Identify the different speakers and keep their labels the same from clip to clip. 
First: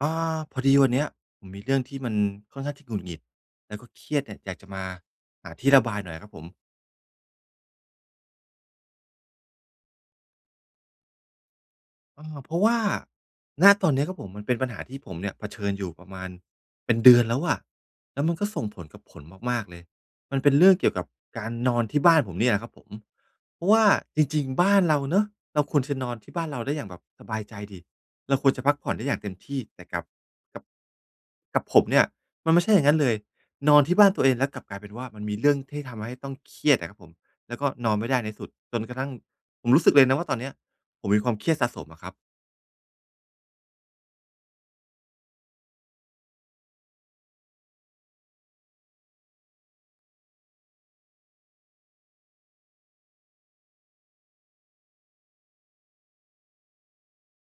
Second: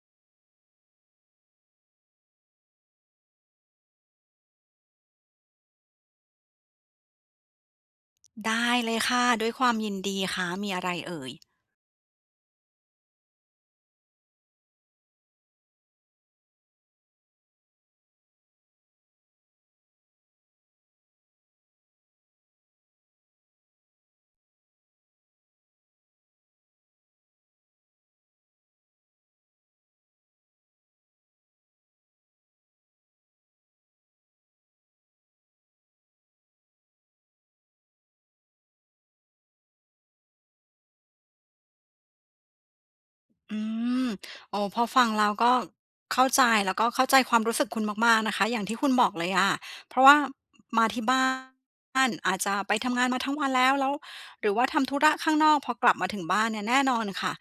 Speaker 1: อ่า พอดีวันเนี้ยผมมีเรื่องที่มันค่อนข้างที่หงุดหงิด แล้วก็เครียดเนี่ยอยากจะมาหาที่ระบายหน่อยครับผม
Speaker 2: ได้เลยค่ะ ด้วยความยินดีคะ มีอะไรเอ่ย?
Speaker 1: อา เพราะว่า ณ ตอนนี้ครับผม มันเป็นปัญหาที่ผมเนี่ยเผชิญอยู่ประมาณเป็นเดือนแล้วอะ แล้วมันก็ส่งผลกับผลมาก ๆ เลย มันเป็นเรื่องเกี่ยวกับการนอนที่บ้านผมเนี่ยแหละครับผม เพราะว่าจริง ๆ บ้านเราเนาะ เราควรจะนอนที่บ้านเราได้อย่างแบบสบายใจสิ เราควรจะพักผ่อนได้อย่างเต็มที่ แต่กับ กับ กับผมเนี่ยมันไม่ใช่อย่างงั้นเลย นอนที่บ้านตัวเองแล้วกลับกลายเป็นว่า มันมีเรื่องที่ทำให้ต้องเครียดอะครับผม แล้วก็นอนไม่ได้ในที่สุด จนกระทั่งผมรู้สึกเลยนะว่า ตอนเนี้ยผมมีความเครียดสะสมอะครับ
Speaker 2: อืม โอ้ พอฟังเราก็เข้าใจ แล้วก็เข้าใจความรู้สึกคุณมาก ๆ นะคะ อย่างที่คุณบอกเลยอะ เพราะว่ามาที่บ้าน อาจจะไปทำงานมาทั้งวันแล้ว แล้ว หรือว่าทำธุระข้างนอก พอกลับมาถึงบ้านเนี่ยแน่นอนค่ะ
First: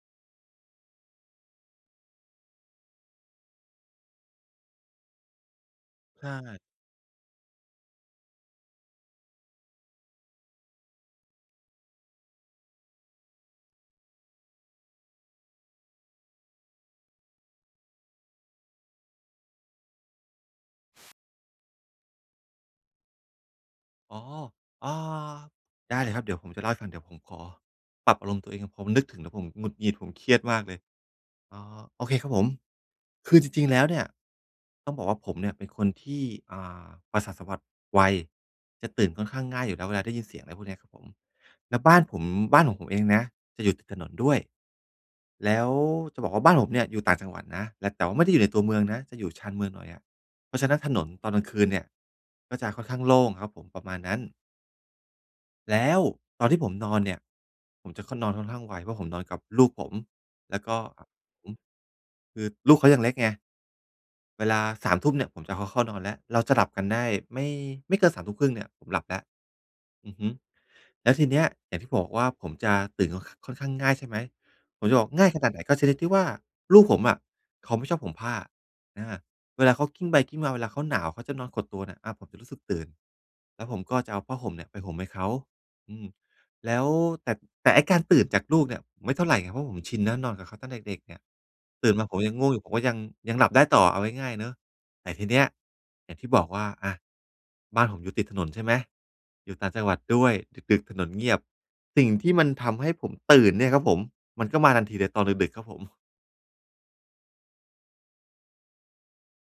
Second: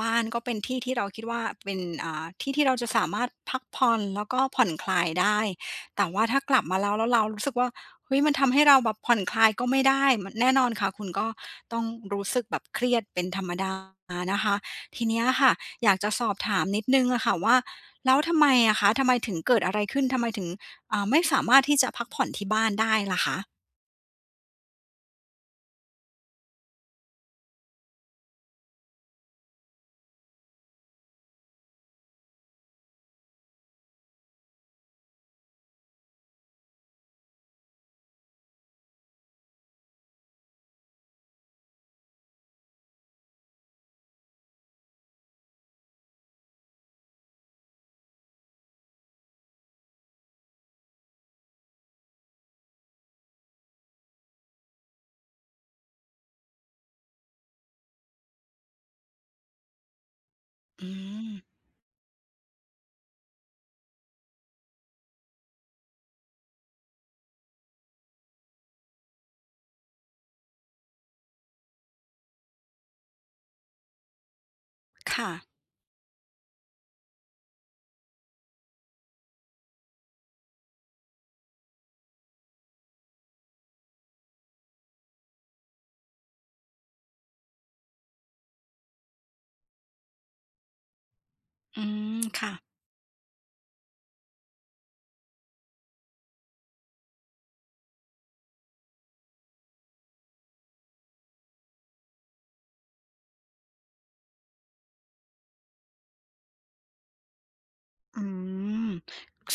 Speaker 2: บ้านก็เป็นที่ที่เราคิดว่าเป็น อ่า ที่ที่เราจะสามารถพักผ่อนแล้วก็ผ่อนคลายได้ แต่ว่
Speaker 1: ใ
Speaker 2: า
Speaker 1: ช
Speaker 2: ถ้ากล
Speaker 1: ่
Speaker 2: ับมาแล้ว แล้วเรารู้สึกว่า เฮ้ย มันทำให้เราแบบผ่อนคลายก็ไม่ได้ ม แน่นอนค่ะ คุณก็ต้องรู้สึกแบบเครียดเป็นธรรมดานะคะ ทีนี้อะค่ะ อยากจะสอบถามนิดหนึ่งอะค่ะว่า แล้วทำไมอะคะ ทำไมถึง เกิดอะไรขึ้น ทำไมถึง อ่า ไม่สามารถที่จะพักผ่อนที่บ้านได้ล่ะคะ?
Speaker 1: อ๋อ อา ได้เลยครับ เดี๋ยวผมจะเล่าให้ฟัง เดี๋ยวผมขอปรับอารมณ์ตัวเอง ผมนึกถึงแล้วผมหงุดหงิด ผมเครียดมากเลย อ๋อ โอเคครับผม คือจริง ๆ แล้วเนี่ยต้องบอกว่า ผมเนี่ยเป็นคนที่ อ่า ประสาทสัมผัสไว จะตื่นค่อนข้างง่ายอยู่แล้วเวลาได้ยินเสียง อะไรพวกนี้ครับผม แล้วบ้านผม บ้านของผมเองนะจะอยู่ติดถนนด้วย แล้วจะบอกว่า บ้านผมเนี่ย อยู่ต่างจังหวัดนะ แล้ว แต่ว่าไม่ได้อยู่ในตัวเมืองนะ จะอยู่ชานเมืองหน่อยอะ เพราะฉะนั้นถนนตอนกลางคืนเนี่ย ก็จะค่อนข้างโล่งครับผม ประมาณนั้น แล้วตอนที่ผมนอนเนี่ย ผมจะนอนค่อน นอนค่อนข้างไว เพราะผมนอนกับลูกผม แล้วก็
Speaker 2: อืม
Speaker 1: ผม คือลูกเขายังเล็กไง เวลา 21:00 น. เนี่ยผมจะเอาเขาเข้านอน แล้วเราจะหลับกันได้ไม่ ไม่เกิน 21:30 น. เนี่ยผมหลับแล้ว อือฮึ แล้วทีนี้ อย่างที่ผมบอกว่าผมจะตื่นค่อน ข ค่อนข้างง่าย ใช่ไหม ผมจะบอก
Speaker 2: ค
Speaker 1: ง่
Speaker 2: ่
Speaker 1: ายขน
Speaker 2: ะ
Speaker 1: าดไหน ก็ชนิดที่ว่า ลูกผมอะเขาไม่ชอบห่มผ้า อ่า เวลาเขากลิ้งไปกลิ้งมา เวลาเขาหนาว เขาจะนอนขดตัวเนี่ย อ่า ผมจะรู้สึกตื่น แล้วผมก็จะเอาผ้าห่มเนี่ยไปห่มให้เขา อืม แล้ว แต่ แต่ไอ้การตื่นจากลูกเนี่ยไม่เท่าไรไง เพราะผมชินแล้ว นอนกับเขาตั้งแต่เด็ก ๆ เนี่ย
Speaker 2: อื
Speaker 1: ตื่นมา
Speaker 2: ม
Speaker 1: ผมยัง
Speaker 2: ค
Speaker 1: ง่
Speaker 2: ่
Speaker 1: วงอ
Speaker 2: ะ
Speaker 1: ยู่ผม ก็ยัง ยังหลับได้ต่อเอาง่าย ๆ เนาะ แต่ทีนี้อย่างที่บอกว่า อะ บ้านผมอยู่ติดถนน ใช่ไหม อยู่ต่างจังหวัดด้วย ดึก ๆ ถนนเงียบ สิ่งที่มันทำให้ผมตื่นเนี่ยครับผม มันก็มาทันทีเลยตอนดึก ๆ ครับผม
Speaker 2: อืม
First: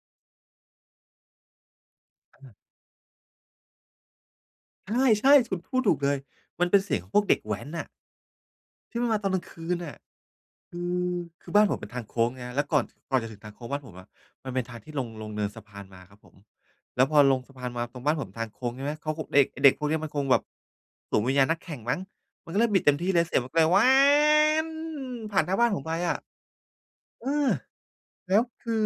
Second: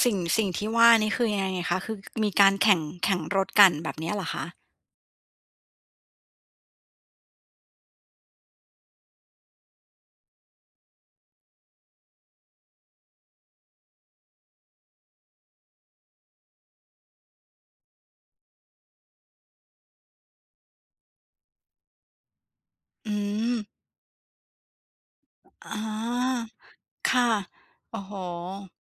Speaker 2: สิ่ง สิ่งที่ว่านี่คือยังไงคะ? คือมีการแข่ง แข่งรถกันแบบเนี้ยเหรอคะ?
Speaker 1: ใช่ ๆ คุณพูดถูกเลย มันเป็นเสียงของพวกเด็กแว้นน่ะ ที่มันมาตอนกลางคืนน่ะ คือ คือบ้านผมเป็นทางโค้งไงครับ แล้วก่อน ก่อนจะถึงทางโค้งบ้านผมอะ มันเป็นทางที่ลง ลงเนินสะพานมาครับผม แล้วพอลงสะพานมาตรงบ้านผมทางโค้งใช่ไหม เข้าคง เด็ก ไอ้เด็กพวกเนี้ย มันคงแบบสวมวิญญาณนักแข่งมั้ง มันก็เริ่มบิดเต็มท
Speaker 2: อ
Speaker 1: ี
Speaker 2: ื
Speaker 1: ่เลยเสียงมันก็เล
Speaker 2: ม
Speaker 1: ย ผ่านหน้าบ้
Speaker 2: อ๋
Speaker 1: า
Speaker 2: อ
Speaker 1: นผมไปอะ
Speaker 2: ค่ะ
Speaker 1: เออ
Speaker 2: โอ้โฮ!
Speaker 1: แล้วคือ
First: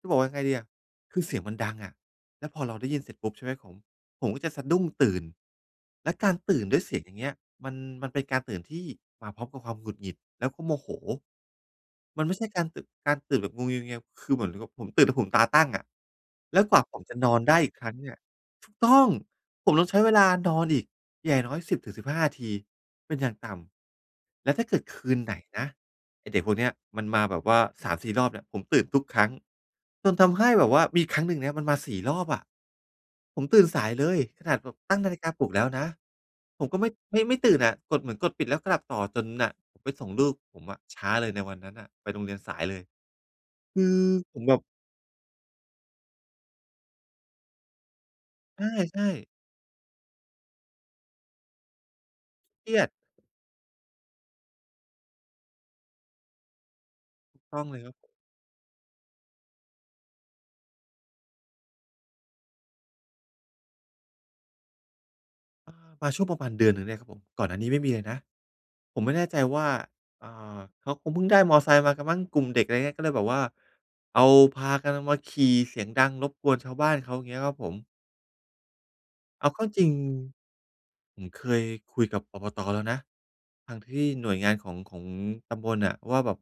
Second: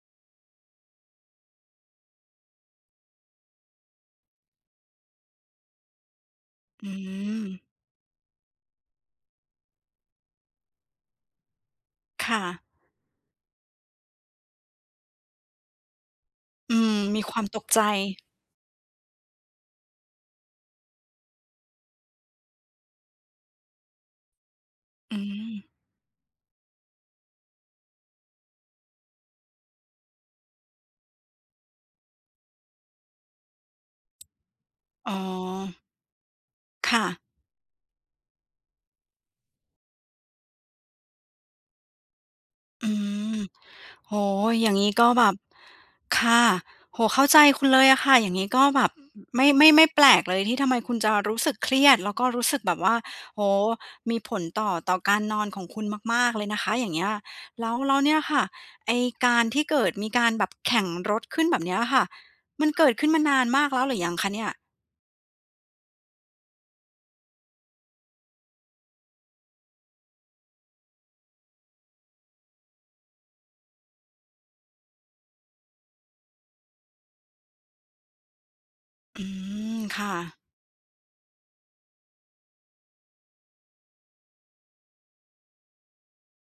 Speaker 1: จะบอกว่ายังไงดีอะ คือเสียงมันดังอะ แล้วพอเราได้ยินเสร็จปุ๊บ ใช่ไหมครับผม ผมก็จะสะดุ้งตื่น แล้วการตื่นด้วย
Speaker 2: อ
Speaker 1: เ
Speaker 2: ื
Speaker 1: สียง อย่างเงี้ย
Speaker 2: ม
Speaker 1: มัน มันเป็นการตื่นที่มาพร้อมกับความหงุดหงิด แล้วก็โมโห มัน
Speaker 2: ค
Speaker 1: ไม
Speaker 2: ่
Speaker 1: ่ใช่ก
Speaker 2: ะ
Speaker 1: ารตึ การตื่นแบบงัวเงีย ๆ คือเหมือนกับผมตื่นแล้วผมตาตั้งอะ แล้วก
Speaker 2: อื
Speaker 1: ว่าผ
Speaker 2: ม
Speaker 1: มจะ
Speaker 2: มี
Speaker 1: น
Speaker 2: ค
Speaker 1: อ
Speaker 2: วา
Speaker 1: น
Speaker 2: ม
Speaker 1: ได
Speaker 2: ต
Speaker 1: ้
Speaker 2: ก
Speaker 1: อีก
Speaker 2: ใจ
Speaker 1: ครั้งเนี่ย ถูกต้อง ผมต้องใช้เวลานอนอีกอย่างน้อย ๆ 10-15 นาทีเป็นอย่างต่ำ แล้วถ้าเกิดคื
Speaker 2: อื
Speaker 1: นไหนน
Speaker 2: ม
Speaker 1: ะ ไอ้เด็กพวกเนี้ยมันมาแบบว่า 3-4 รอบเนี่ย ผมตื่นทุกครั้ง จนทำให้แบบว่ามีครั้งหนึ่งเนี่ย มันมา 4 รอบอะ ผมตื่นสายเลย ขนาดแบบตั้งน
Speaker 2: อ๋
Speaker 1: าฬิกาปลุกแล้ว
Speaker 2: อ
Speaker 1: นะ ผมก็ไม่
Speaker 2: ค่ะ
Speaker 1: ไม่ ไม่ตื่นน่ะ กดเหมือนกดปิด แล้วก็หลับต่อจนน่ะ ผมไปส่งลูกผมอะ ช้าเลยในวันนั้นน่ะ ไปโรงเรียนสายเลย
Speaker 2: อืม
Speaker 1: คือ
Speaker 2: โอ้
Speaker 1: ผ
Speaker 2: โ
Speaker 1: ม
Speaker 2: ฮ!
Speaker 1: แบบ
Speaker 2: อย่างงี้ก็แบบ ค่ะ โอ้โฮ! เข้าใจคุณเลยอะค่ะ อย่างงี้ก
Speaker 1: ใ
Speaker 2: ็แบบ
Speaker 1: ช่ ๆ
Speaker 2: ไม่ ไม่ ไม่แปลกเลยที่ทำไมคุณจะรู้สึกเครียดแล้วก็รู้สึก
Speaker 1: เค
Speaker 2: แบ
Speaker 1: รี
Speaker 2: บ
Speaker 1: ย
Speaker 2: ว
Speaker 1: ด
Speaker 2: ่า โอ้โฮ! มีผลต่อ ต่อการนอนของคุณมาก ๆ เลยนะคะ อย่างเงี้ย
Speaker 1: ต้อ
Speaker 2: แล
Speaker 1: ง
Speaker 2: ้
Speaker 1: เ
Speaker 2: ว
Speaker 1: ลยค
Speaker 2: แ
Speaker 1: ร
Speaker 2: ล
Speaker 1: ับ
Speaker 2: ้วเนี่ยค่ะ ไอ้การที่เกิดมีการแบบแข่งรถขึ้น แบบเนี้ยค่ะ มันเกิดขึ้นมานานมากแล้วหรือยังคะเนี่ย?
Speaker 1: เออ มาช่วงประมาณเดือนหนึ่งเนี่ยครับผม ก่อนหน้านี้ไม่มีเลยนะ ผมไม่แน่ใจว่า อ่า เขาคงเพิ่งได้มอเตอร์ไซค์มากันมั้ง กลุ่มเด็ก อะไรเงี้ย ก็เลยแบบว่า เอา พากันเอามาขี่เสียงดังรบกวนชาวบ้านเขา เงี้ยครับผม
Speaker 2: อื
Speaker 1: เอาเข้า
Speaker 2: ม
Speaker 1: จริง
Speaker 2: ค่ะ
Speaker 1: ผมเคยคุยกับ ปปต. แล้วนะ ทางที่หน่วยงานของ ของตำบลน่ะว่าแบบ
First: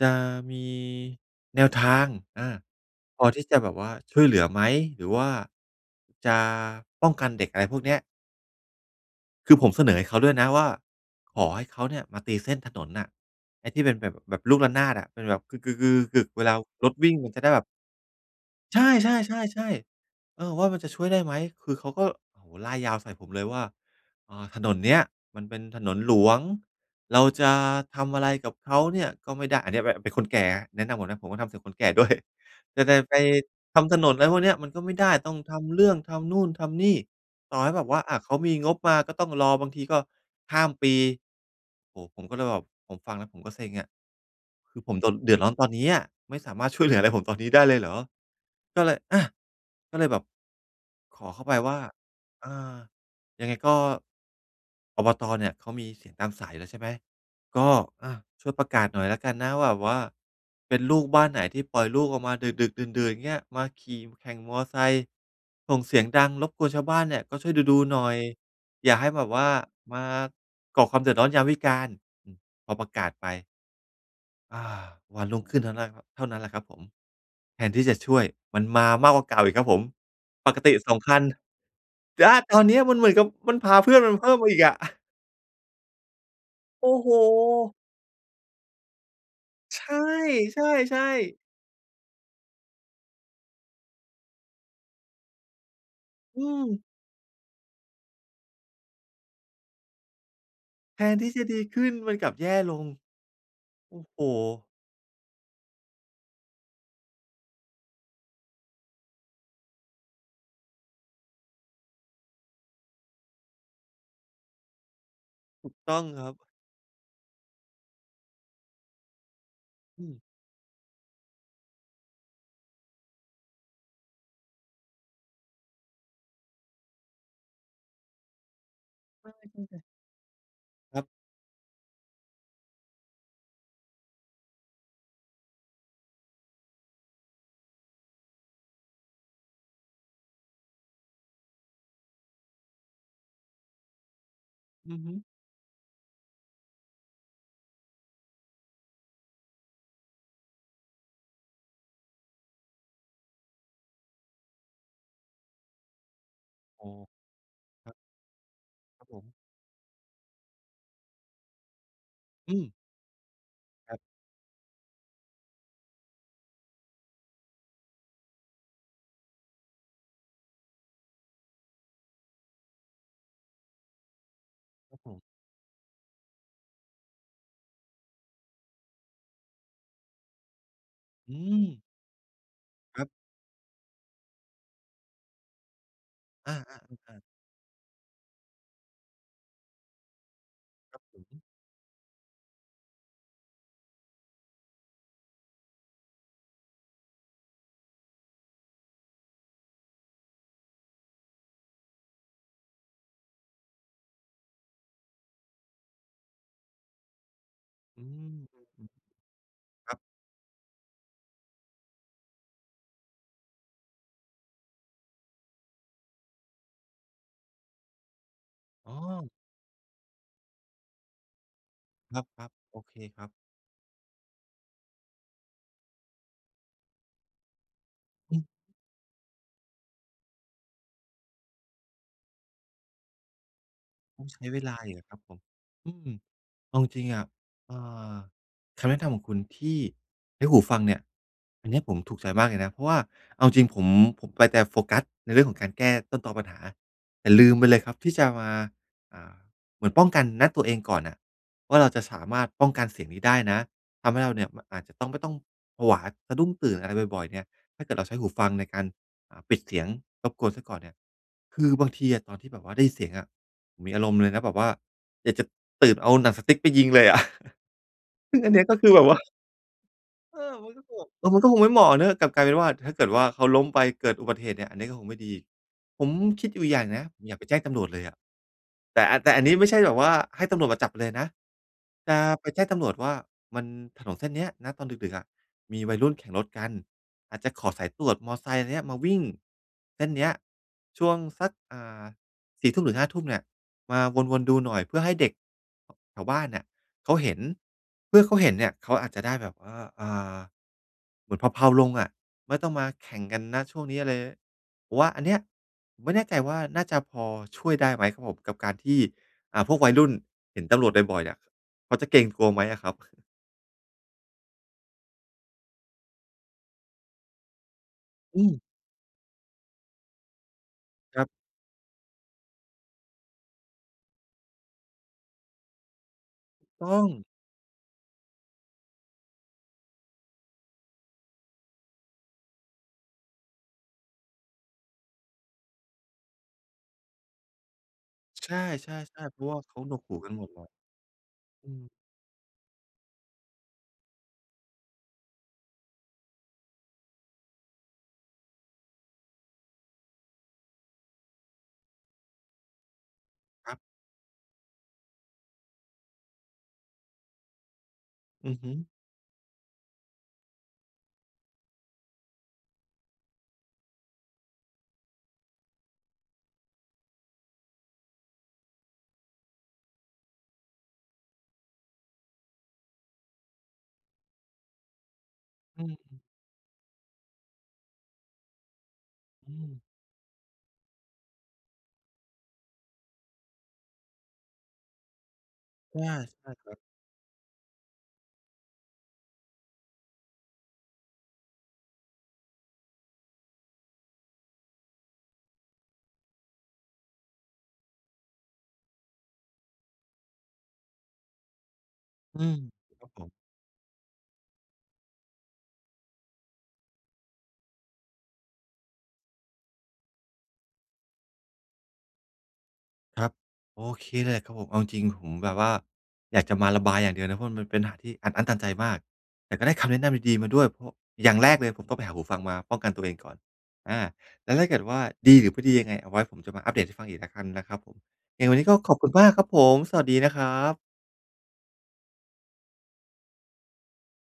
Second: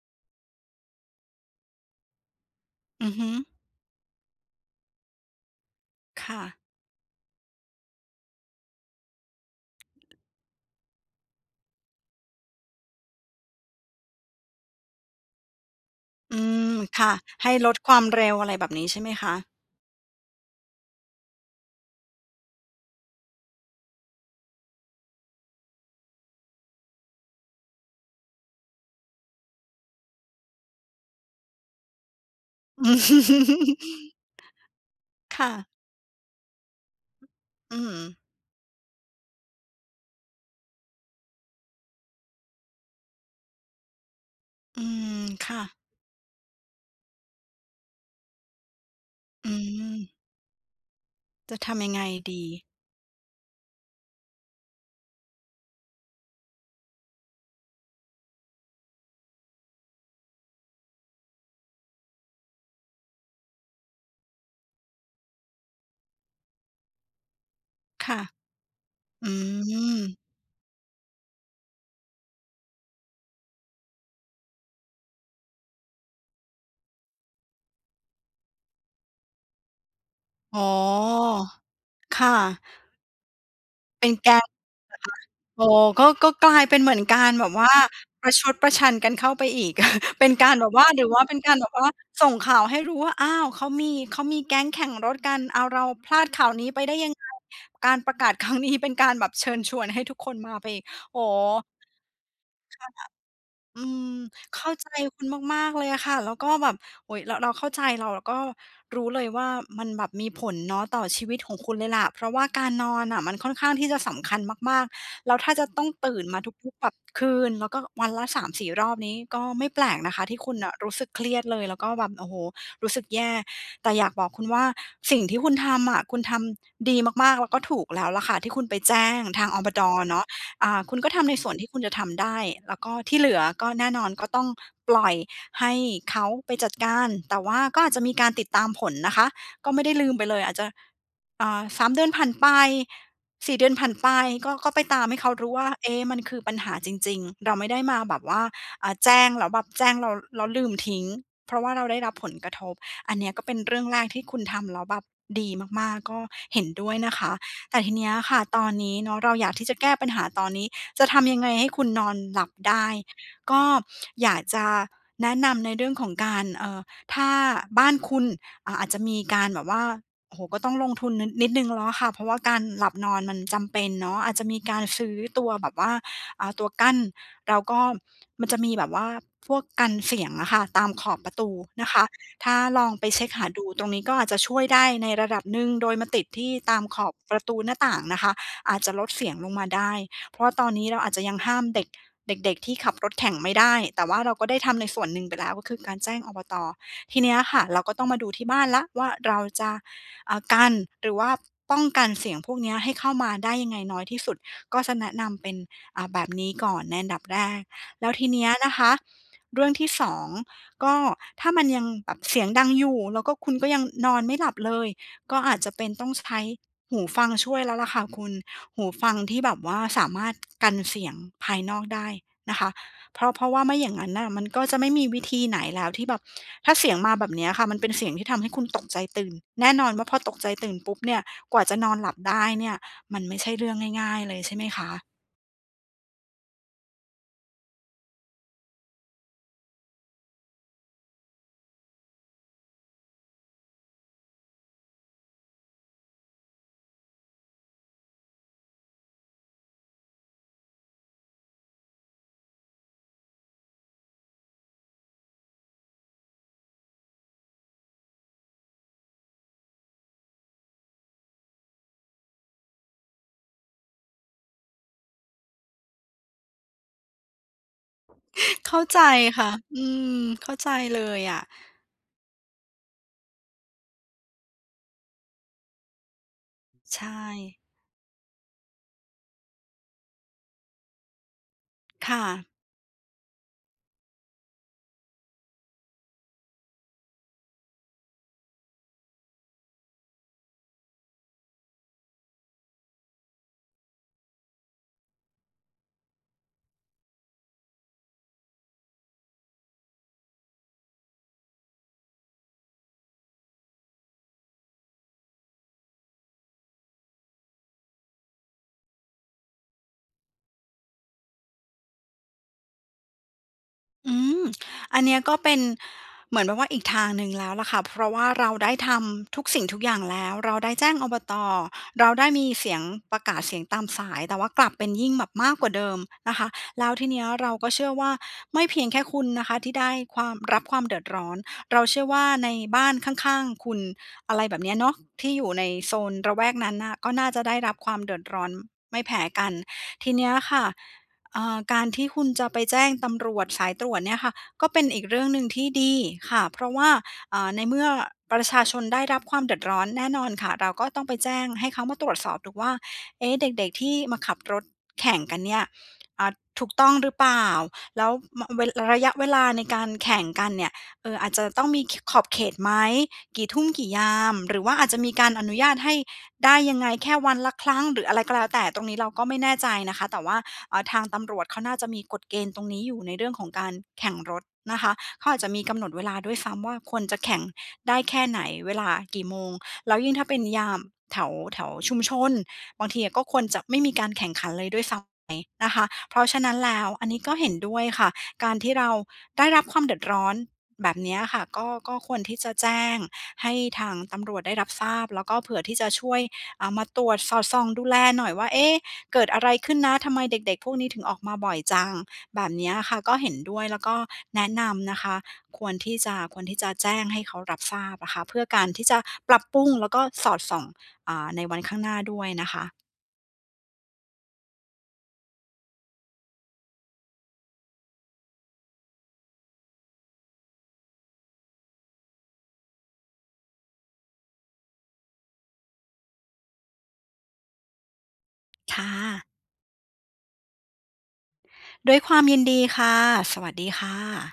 Speaker 1: จะมี แนวทาง อา
Speaker 2: อือ
Speaker 1: พ
Speaker 2: ฮ
Speaker 1: อ
Speaker 2: ึ
Speaker 1: ที่จะแบบว่าช่วยเหลือไหม? หรือว่า
Speaker 2: ค
Speaker 1: จ
Speaker 2: ่
Speaker 1: ะ
Speaker 2: ะ
Speaker 1: ป้องกันเด็ก อะไรพวกเนี้ย คือผมเสนอให้เขาด้วยนะว่า ขอให้เขาเนี่ยมาตีเส้นถนนน่ะ ไอ้ที่เป็นแบบ แบบลูกละนาดอะ อือ แบบ กือ ๆ ๆ กึก
Speaker 2: อื
Speaker 1: เวลา
Speaker 2: ม
Speaker 1: รถ
Speaker 2: ค
Speaker 1: ว
Speaker 2: ่
Speaker 1: ิ่
Speaker 2: ะ
Speaker 1: งอะจะไ
Speaker 2: ให
Speaker 1: ด้
Speaker 2: ้
Speaker 1: แบบ
Speaker 2: ลดความเร็ว อะไรแบบ
Speaker 1: ใช
Speaker 2: นี้ใช่ไหมคะ?
Speaker 1: ่ ๆ ๆ ๆ เออ ว่ามันจะช่วยได้ไหม? คือเขาก็ โอ้โฮ ร่ายยาวใส่ผมเลยว่า "อ่า ถนนเนี้ยมันเป็นถนนหลวง เราจะทำอะไรกับเขาเนี่ยก็ไม่ได้" อันเนี้ยแบบ อะ เป็นคนแก่นะ แนะนำก่อนนะ ผมก็ทำเป็นคนแก่ ด้วย "จะแบบ ไปทำถนน อะไรพวกเนี้ย มันก็ไม่ได้ ต้อ
Speaker 2: ค
Speaker 1: ง
Speaker 2: ่
Speaker 1: ท
Speaker 2: ะ
Speaker 1: ำเรื่อง ทำนู่นทำนี่ ต่อให
Speaker 2: อ
Speaker 1: ้
Speaker 2: ื
Speaker 1: แบ
Speaker 2: อฮ
Speaker 1: บว่า อ
Speaker 2: ึ
Speaker 1: ่า เขามีงบมาก็ต้องรอ บางทีก็ข้ามปี" โอ้โฮ! ผมก็เลยแบบ ผมฟังแล้วผมก็เซ็งอะ ค
Speaker 2: อ
Speaker 1: ื
Speaker 2: ื
Speaker 1: อผมโดน
Speaker 2: ม
Speaker 1: เดือดร้
Speaker 2: ค
Speaker 1: อน
Speaker 2: ่
Speaker 1: ตอน
Speaker 2: ะ
Speaker 1: นี้อะ ไม่สามารถช่วยเหลืออะไรผมตอนนี้ได้เลยเหรอ? ก็เลย อะ
Speaker 2: อื
Speaker 1: ก็เลย
Speaker 2: ม
Speaker 1: แบบ ขอเขาไ
Speaker 2: จ
Speaker 1: ป
Speaker 2: ะท
Speaker 1: ว่า
Speaker 2: ำยังไงดี?
Speaker 1: "อ่า ยังไงก็ อบต. เนี่ยเขามีเสียงตามสายอยู่แล้วใช่ไหม? ก็ อ่า ช่วยประกาศหน่อยแล้วกันนะ แบบว่า เป็นลูกบ้านไหนที่ปล่อยลูกออกมาดึก ๆ ดื่น ๆ เงี้ย มาขี่แข่งมอเตอร์ไซค์ส่งเสียงดังรบกวนชาวบ้านเนี่ย ก็ช่วยดู ๆ หน
Speaker 2: ค
Speaker 1: ่อ
Speaker 2: ่
Speaker 1: ย
Speaker 2: ะ
Speaker 1: อย่าให้แบ
Speaker 2: อื
Speaker 1: บว่า มา
Speaker 2: ม
Speaker 1: ก่อความเดือดร้อนยามวิการ" อืม ก็ประกาศไป อา วันรุ่งขึ้นเท่านั้น ล เท่านั้นแหละครับผม แทนที่จะช่วย มันมามากกว่าเก่าอีกครับผม ป
Speaker 2: อ
Speaker 1: ก
Speaker 2: ๋อ
Speaker 1: ติ 2 คัน
Speaker 2: ค
Speaker 1: ย
Speaker 2: ่
Speaker 1: ้า! ต
Speaker 2: ะ
Speaker 1: อนนี้มันเหมือนกับ มันพาเพื่อน
Speaker 2: เป
Speaker 1: ม
Speaker 2: ็
Speaker 1: ั
Speaker 2: น
Speaker 1: นเพ
Speaker 2: แก
Speaker 1: ิ่ม
Speaker 2: ๊
Speaker 1: ม
Speaker 2: ง
Speaker 1: าอีกอะ
Speaker 2: เหรอคะ? อ๋อ ก็ ก็กลายเป็น
Speaker 1: โ
Speaker 2: เ
Speaker 1: อ
Speaker 2: หม
Speaker 1: ้
Speaker 2: ือน
Speaker 1: โฮ!
Speaker 2: การแบบว่า ประชดประชันกันเข้าไปอีก
Speaker 1: ใช่
Speaker 2: เป็นการ
Speaker 1: ใ
Speaker 2: แบบว่า
Speaker 1: ช
Speaker 2: หร
Speaker 1: ่
Speaker 2: ือว่าเป
Speaker 1: ๆ
Speaker 2: ็นการแบบว่า ส่งข่าวให้รู้ว่า อ้าว! เขามี เขามีแก๊งแข่งรถกัน อ้าว เราพลาด
Speaker 1: อ
Speaker 2: ข
Speaker 1: ื
Speaker 2: ่าวนี้ไป
Speaker 1: ม
Speaker 2: ได้ยังไง? การประกาศครั้งนี้เป็นการแบบเชิญชวนให้ทุกคนมาไปอีก
Speaker 1: แท
Speaker 2: โ
Speaker 1: น
Speaker 2: อ้
Speaker 1: ที่
Speaker 2: โ
Speaker 1: จะดี
Speaker 2: ฮ!
Speaker 1: ขึ้น มันกลับแย่ล
Speaker 2: ค่
Speaker 1: ง
Speaker 2: ะ อื
Speaker 1: โอ้โ
Speaker 2: ม
Speaker 1: ฮ!
Speaker 2: เข้าใจคุณมาก ๆ เลยอะค่ะ แล้วก็แบบ โอ้โฮ เรา เราเข้าใจ เรา เราก็ รู้เลยว่ามันแบบมีผลเนาะต่อชีวิตของคุณเลยล่ะ เพราะว่าการนอนน่ะมันค่อนข้างที่จะสำคัญมาก ๆ แล้วถ้าจะ
Speaker 1: ถูก
Speaker 2: ต้อง
Speaker 1: ต้อง
Speaker 2: ตื่
Speaker 1: ค
Speaker 2: น
Speaker 1: รับ
Speaker 2: มาทุก ๆ แบบ คืน แล้วก็วันละ 3-4 รอบนี้ ก็ไม่แปลก
Speaker 1: อ
Speaker 2: น
Speaker 1: ื
Speaker 2: ะ
Speaker 1: ม
Speaker 2: คะที่คุณน่ะรู้สึกเครียดเลย แล้วก็แบบ โอ้โฮ รู้สึกแย่ แต่อยากบอกคุณว่าสิ่งที่คุณทำอะ คุณทำ ดีมาก ๆ แล้วก็ถูกแล้วล่ะค่ะที่คุณไปแจ้งทางอบต.
Speaker 1: [unintelligible]
Speaker 2: เนาะ อ่า คุ
Speaker 1: ค
Speaker 2: ณ
Speaker 1: รั
Speaker 2: ก
Speaker 1: บ
Speaker 2: ็ทำในส่วนที่คุณจะทำได้ แล้วก็ที่เหลือก็แน่นอนก็ต้องปล่อยให้เขาไปจัดการ แต่ว่าก็อาจจะมีการติดตามผลนะคะ ก็ไม่ได้ลืมไปเลย อาจจะ เอ่อ 3 เดือนผ่านไป 4 เดือนผ่านไป ก็ ก็ไป
Speaker 1: อื
Speaker 2: ต
Speaker 1: อ
Speaker 2: าม
Speaker 1: ฮ
Speaker 2: ใ
Speaker 1: ึ
Speaker 2: ห้เขารู้ว่า เอ๊ะ! มันคือปัญหาจริง ๆ เราไม่ได้มาแบบว่า อ่า แจ้งแล้วแบบ แจ้งแล้ว แล้วลืมทิ้ง เพราะว่าเราได้รับผลกระทบ อันเนี้ยก็เป็นเรื่องแรกที่คุณทำแล้วแบบ ดีมาก ๆ ก็เห็น
Speaker 1: อ
Speaker 2: ด
Speaker 1: ๋
Speaker 2: ้
Speaker 1: อ
Speaker 2: วยนะคะ แต่
Speaker 1: ค
Speaker 2: ท
Speaker 1: ร
Speaker 2: ี
Speaker 1: ับ
Speaker 2: เนี้ยค่ะ ตอนนี้
Speaker 1: ครับ
Speaker 2: เนา
Speaker 1: ผ
Speaker 2: ะ เรา
Speaker 1: ม
Speaker 2: อยากที่จะแก้ปัญหาตอนนี้ จะทำยังไงให้คุณนอนหลั
Speaker 1: อ
Speaker 2: บ
Speaker 1: ื
Speaker 2: ไ
Speaker 1: ม
Speaker 2: ด้ ก็
Speaker 1: ครับ
Speaker 2: อยากจะแนะนำในเรื่องของการ เอ่อ ถ้าบ้านคุณ อ่า อาจจะมีการแบบว่า โอ้โฮ ก็ต้องลงทุน นึด นิดหนึ่งแล้วล่ะค่ะ เพราะว่าการหลับนอนมันจำเป็นเนาะ อาจจะมีการ
Speaker 1: คร
Speaker 2: ซ
Speaker 1: ับ
Speaker 2: ื
Speaker 1: ผ
Speaker 2: ้อ
Speaker 1: ม
Speaker 2: ตัวแบบว่า อ่า ตัวกั้น แล้วก็มันจะมีแบบว่าพวกกันเสียงอะค่ะ ตามขอบป
Speaker 1: อ
Speaker 2: ร
Speaker 1: ื
Speaker 2: ะตู
Speaker 1: ม
Speaker 2: นะคะ ถ้าลอง
Speaker 1: ค
Speaker 2: ไ
Speaker 1: ร
Speaker 2: ป
Speaker 1: ับ
Speaker 2: เช็กหาดูตรงนี้ก็อาจจะช่วยได้ในระดับหนึ่ง โดยมาติดที
Speaker 1: อ
Speaker 2: ่
Speaker 1: า ๆ
Speaker 2: ตามขอ
Speaker 1: อ
Speaker 2: บ
Speaker 1: า ๆ
Speaker 2: ประตูหน้าต่างนะคะ อาจจะลดเสียงลงมาได้ เพราะว่าตอนนี้เร
Speaker 1: คร
Speaker 2: า
Speaker 1: ับ
Speaker 2: อาจ
Speaker 1: ผ
Speaker 2: จะยัง
Speaker 1: ม
Speaker 2: ห้ามเด็ก เด็ก ๆ ที่ขับรถแข่งไม่ได้ แต่ว่าเราก็ได้ทำในส่วนหนึ่งไปแล้ว ก็คือการแจ้ง อบต. ทีเนี้ยค่ะ เราก็ต้องมาดูที่บ้านแล้วว่า เราจะ อ่า กัน หรือว่า ป้องกันเสียงพวกเนี้ยให้เข้ามาได้ยังไงน้อยที่สุด ก็จะแนะนำเป็น อ่า แบบนี้ก่อนในอันดับแรก
Speaker 1: อื
Speaker 2: แล้วทีเ
Speaker 1: ม
Speaker 2: นี้ยนะ
Speaker 1: อ
Speaker 2: ค
Speaker 1: ือ
Speaker 2: ะ เรื่องที
Speaker 1: ค
Speaker 2: ่
Speaker 1: รับ
Speaker 2: 2 ก็ถ้ามันยังแบบเสียงดังอยู่ แล้วก็คุณก็ยังนอนไม่หลับเลย ก็อาจจะเป็นต้องใช้หูฟังช่วยแล้วล่ะค่ะคุณ หู
Speaker 1: อ๋
Speaker 2: ฟัง
Speaker 1: อ
Speaker 2: ที่แบบว่าสามารถกันเสียงภายนอกได้
Speaker 1: ครับ
Speaker 2: นะคะ
Speaker 1: ๆ โอเค
Speaker 2: เ
Speaker 1: ค
Speaker 2: พ
Speaker 1: ร
Speaker 2: ร
Speaker 1: ั
Speaker 2: า
Speaker 1: บ
Speaker 2: ะ เพราะว่าไม่อย่างงั้นน่ะ มันก็จะไม่มีวิธีไหนแล้วที่แบบ ถ้าเสียงมาแบบเนี้ยอะค่ะ มันเป็นเสียงที่
Speaker 1: อ
Speaker 2: ทำ
Speaker 1: ือ
Speaker 2: ให้คุณตกใจตื่น แน่นอนว่าพอตกใจตื่นปุ๊บเนี่ย กว่าจะนอนหลับได้เนี่ย มันไม่ใช่เรื่องง่า
Speaker 1: ต
Speaker 2: ย
Speaker 1: ้อ
Speaker 2: ๆ
Speaker 1: ง
Speaker 2: เล
Speaker 1: ใช
Speaker 2: ย
Speaker 1: ้
Speaker 2: ใช่
Speaker 1: เว
Speaker 2: ไหม
Speaker 1: ลา
Speaker 2: ค
Speaker 1: อีกอ
Speaker 2: ะ?
Speaker 1: ะครับผม อืม เอาจริง ๆ อะ เอ่อ คำแนะนำของคุณที่ เรื่องหูฟังเนี่ย อันเนี้ยผมถูกใจมากเลยนะ เพราะว่าเอาจริงผม ผมไปแต่โฟกัสในเรื่องของการแก้ต้นตอปัญหา แต่ลืมไปเลยครับที่จะมา อ่า เหมือนป้องกัน ณ ตัวเองก่อนน่ะว่า เราจะสามารถป้องกันเสียงนี้ได้นะ ทำให้เราเนี่ย ม อาจจะต้อง ไม่ต้อง ผวาสะดุ้งตื่นอะไรบ่อย ๆ เนี่ย ถ้าเกิดเราใช้หูฟังในการ อ่า ปิดเสียง รบกวนเสียก่อนเนี่ย คือบางทีอะ ตอนที่แบบว่าได้ยินเสียงอะ มีอารมณ์เลยนะแบบว่า อยากจะ ตื่นเอาหนังสติ๊กไปยิงเลยอะ ซึ่งอันนี้
Speaker 2: เ
Speaker 1: ก
Speaker 2: ข
Speaker 1: ็
Speaker 2: ้า
Speaker 1: คือ
Speaker 2: ใจ
Speaker 1: แบบว่า
Speaker 2: ค่ะ อืม
Speaker 1: เอ
Speaker 2: เข้
Speaker 1: อ
Speaker 2: า
Speaker 1: ม
Speaker 2: ใจ
Speaker 1: ันไม่เหม
Speaker 2: เล
Speaker 1: าะ
Speaker 2: ยอ
Speaker 1: มัน
Speaker 2: ะ
Speaker 1: ก็คงไม่เหมาะอะเนาะ กลับกลายเป็นว่า ถ้าเกิดว่าเขาล้มไปเกิดอุบัติเหตุเนี่ย อันนี้ก็คงไม่ดี ผมคิดอยู่อีกอย่างหนึ่
Speaker 2: ใ
Speaker 1: ง
Speaker 2: ช
Speaker 1: นะ ผมอยากไปแ
Speaker 2: ่
Speaker 1: จ้งตำรวจเลยอะ แต่ แต่อันนี้ไม่ใช่แบบว่า ให้ตำรวจมาจับไปเลยนะ
Speaker 2: ค
Speaker 1: จ
Speaker 2: ่
Speaker 1: ะ
Speaker 2: ะ
Speaker 1: ไปแจ้งตำรวจว่า มัน ถนนเส้นเนี้ย ณ ตอนดึก ๆ อะ มีวัยรุ่นแข่งรถกัน อาจจะขอสายตรวจมอไซค์ไรเนี่ยมาวิ่งเส้นเนี้ยช่วงสัก อ่า 4 ทุ่มถึง 5 ทุ่มเนี่ย มาวน ๆ ดูหน่อย เพื่อให้เด็ก แถวบ้านเนี่ยเขาเห็น เมื่อเขาเห็นเนี่ยเขาอาจจะได้แบบว่า อ่า เหมือนเพลา ๆ ลงอะ ไม่ต้องมาแข่งกัน ณ ช่วงนี้อะไร ร ผมว่าอันเนี้ย ผมไม่แน่ใจว่าน่าจะพอช่วยได้ไหมครับผม กับการที่ อ่า พวกวัยรุ่นเห็นตำรวจบ่อย ๆ เนี่ย เขาจะเกรงกลัวไหมอะครับ?
Speaker 2: อืม อันนี้ก็เป็นเหมือนแบบว่าอีกทางหนึ่งแล้วล่ะค่ะ เพราะว่า
Speaker 1: อ
Speaker 2: เร
Speaker 1: ื
Speaker 2: า
Speaker 1: ม
Speaker 2: ได้ทำทุกสิ่งทุกอย่างแล้ว เราได้แจ้ง อบ
Speaker 1: ครับ
Speaker 2: ต. เราได้มีเสียงประกาศเสียงตามสาย แต่ว่ากลับเป็นยิ่งแบบมากกว่าเดิมนะคะ แ
Speaker 1: ต
Speaker 2: ล
Speaker 1: ้
Speaker 2: ้ว
Speaker 1: อ
Speaker 2: ทีนี
Speaker 1: ง
Speaker 2: ้เราก็เชื่อว่า ไม่เพียงแค่คุณนะคะที่ได้ความ รับความเดือดร้อน เราเชื่อว่าในบ้านข้าง ๆ คุณ อะไรแบบเนี้ยเนาะ ที่อยู่ในโซนระแวกนั้นน่ะ ก็น่าจะได้รับความเดือดร้อ
Speaker 1: ใช
Speaker 2: น
Speaker 1: ่
Speaker 2: ไม่แพ้
Speaker 1: ๆ ๆ เพ
Speaker 2: ก
Speaker 1: รา
Speaker 2: ั
Speaker 1: ะ
Speaker 2: น
Speaker 1: ว่าเขาหนวก
Speaker 2: ที
Speaker 1: หู
Speaker 2: นี
Speaker 1: กั
Speaker 2: ้
Speaker 1: น
Speaker 2: อ
Speaker 1: หม
Speaker 2: ะ
Speaker 1: ด
Speaker 2: ค
Speaker 1: เล
Speaker 2: ่ะ
Speaker 1: ยอะ
Speaker 2: เอ่อ
Speaker 1: อื
Speaker 2: การ
Speaker 1: ม
Speaker 2: ที่คุณจะไปแจ้งตำรวจสายตรวจเนี่ยค่ะ ก็เป็นอีกเรื่องหนึ่งที่ดีค่ะ เพราะว่า อ่า ในเมื่อประชาชนได้รับความเดือดร้อนแน่นอนค่ะ เราก็ต้องไปแจ้งให้เขามาตรวจสอบดูว่า เอ๊ะ เด็
Speaker 1: ค
Speaker 2: ก
Speaker 1: รับ
Speaker 2: ๆ ที่มาขับรถแข่งกันเนี่ย อ่า ถูกต้องหรือเปล่า แล้ว ม
Speaker 1: อือ
Speaker 2: เว
Speaker 1: ฮึ
Speaker 2: ระยะเวลาในการแข่งกันเนี่ย เอ่อ อาจจะต้องมี ข ขอบเขตไหม? กี่ทุ่มกี่ยาม หรือว่าอาจจะมีการอนุญาตให้ได้ยังไง แค่วันละครั้งหรืออะไรก็แล้วแต่ ตรงนี้เราก็ไม่แน่ใจนะคะ แต่ว่า เอ่อ ทางตำรวจเขาน่าจะมีกฎเกณฑ์ตรงนี้อยู่ในเรื่องของการแข่งรถนะคะ เขาอาจจะมีกำ
Speaker 1: อ
Speaker 2: ห
Speaker 1: ื
Speaker 2: นดเวลา
Speaker 1: ม
Speaker 2: ด้วยซ้ำว่า ควรจะแข่งได้แค่ไหน เวลากี่โม
Speaker 1: อ
Speaker 2: ง
Speaker 1: ืม
Speaker 2: แล้วยิ่งถ้าเป็นยาม แถว แถวชุมชน บางทีก็ควรจะไม่มีการแข่งขันเลยด้วยซ้ำไปนะคะ
Speaker 1: ใช่
Speaker 2: เพราะฉ
Speaker 1: ใ
Speaker 2: ะ
Speaker 1: ช
Speaker 2: นั
Speaker 1: ่
Speaker 2: ้น
Speaker 1: ค
Speaker 2: แล
Speaker 1: รับ
Speaker 2: ้วอันนี้ก็เห็นด้วยค่ะ การที่เราได้รับความเดือดร้อนแบบนี้อะค่ะ ก็ ก็ควรที่จะแจ้งให้ทางตำรวจได้รับทราบ แล้วก็เผื่อที่จะช่วย อา มาตรวจสอดส่องดูแลหน่อยว่า เอ๊ะ เกิดอะไรขึ้นนะ ทำไมเด็ก ๆ พวกนี้ถึงออกมาบ่อยจัง แ
Speaker 1: อ
Speaker 2: บ
Speaker 1: ื
Speaker 2: บ
Speaker 1: ม
Speaker 2: เนี้ยอะค่ะ
Speaker 1: ครั
Speaker 2: ก
Speaker 1: บ
Speaker 2: ็
Speaker 1: ผ
Speaker 2: เห็
Speaker 1: ม
Speaker 2: นด้วย แล้วก็แนะนำนะคะ ควรที่จะ ควรที่จะแจ้งให้เขารับทราบค่ะ เพื่อการที่จะปรับปรุงแล้วก็สอดส่อง อ่า ในวันข้างหน้าด้วยนะคะ
Speaker 1: ครับ โอเค เลยครับผม เอาจริง ๆ ผมแบบว่าอยากจะมาระบายอย่างเดียวเลยนะ เพราะมันเป็นปัญหาที่อัดอั้นตันใจมาก แต่ก็ได้คำแนะนำดี ๆ มาด้วย พ อย่างแรกเลยผมต้องไปหาหูฟังมาป้องกันตัวเองก่อน อา แล้วถ้าเกิดว่าดีหรือไม่ดียังไงเอาไว้ผมจะมาอัปเดตให้ฟังอีกแล้วกันนะครับผม ยังไงวันนี้
Speaker 2: ค
Speaker 1: ก็
Speaker 2: ่
Speaker 1: ขอบคุณม
Speaker 2: ะ
Speaker 1: ากครับผม สวัสดีนะครับ
Speaker 2: ด้วยความยินดีค่ะ สวัสดีค่ะ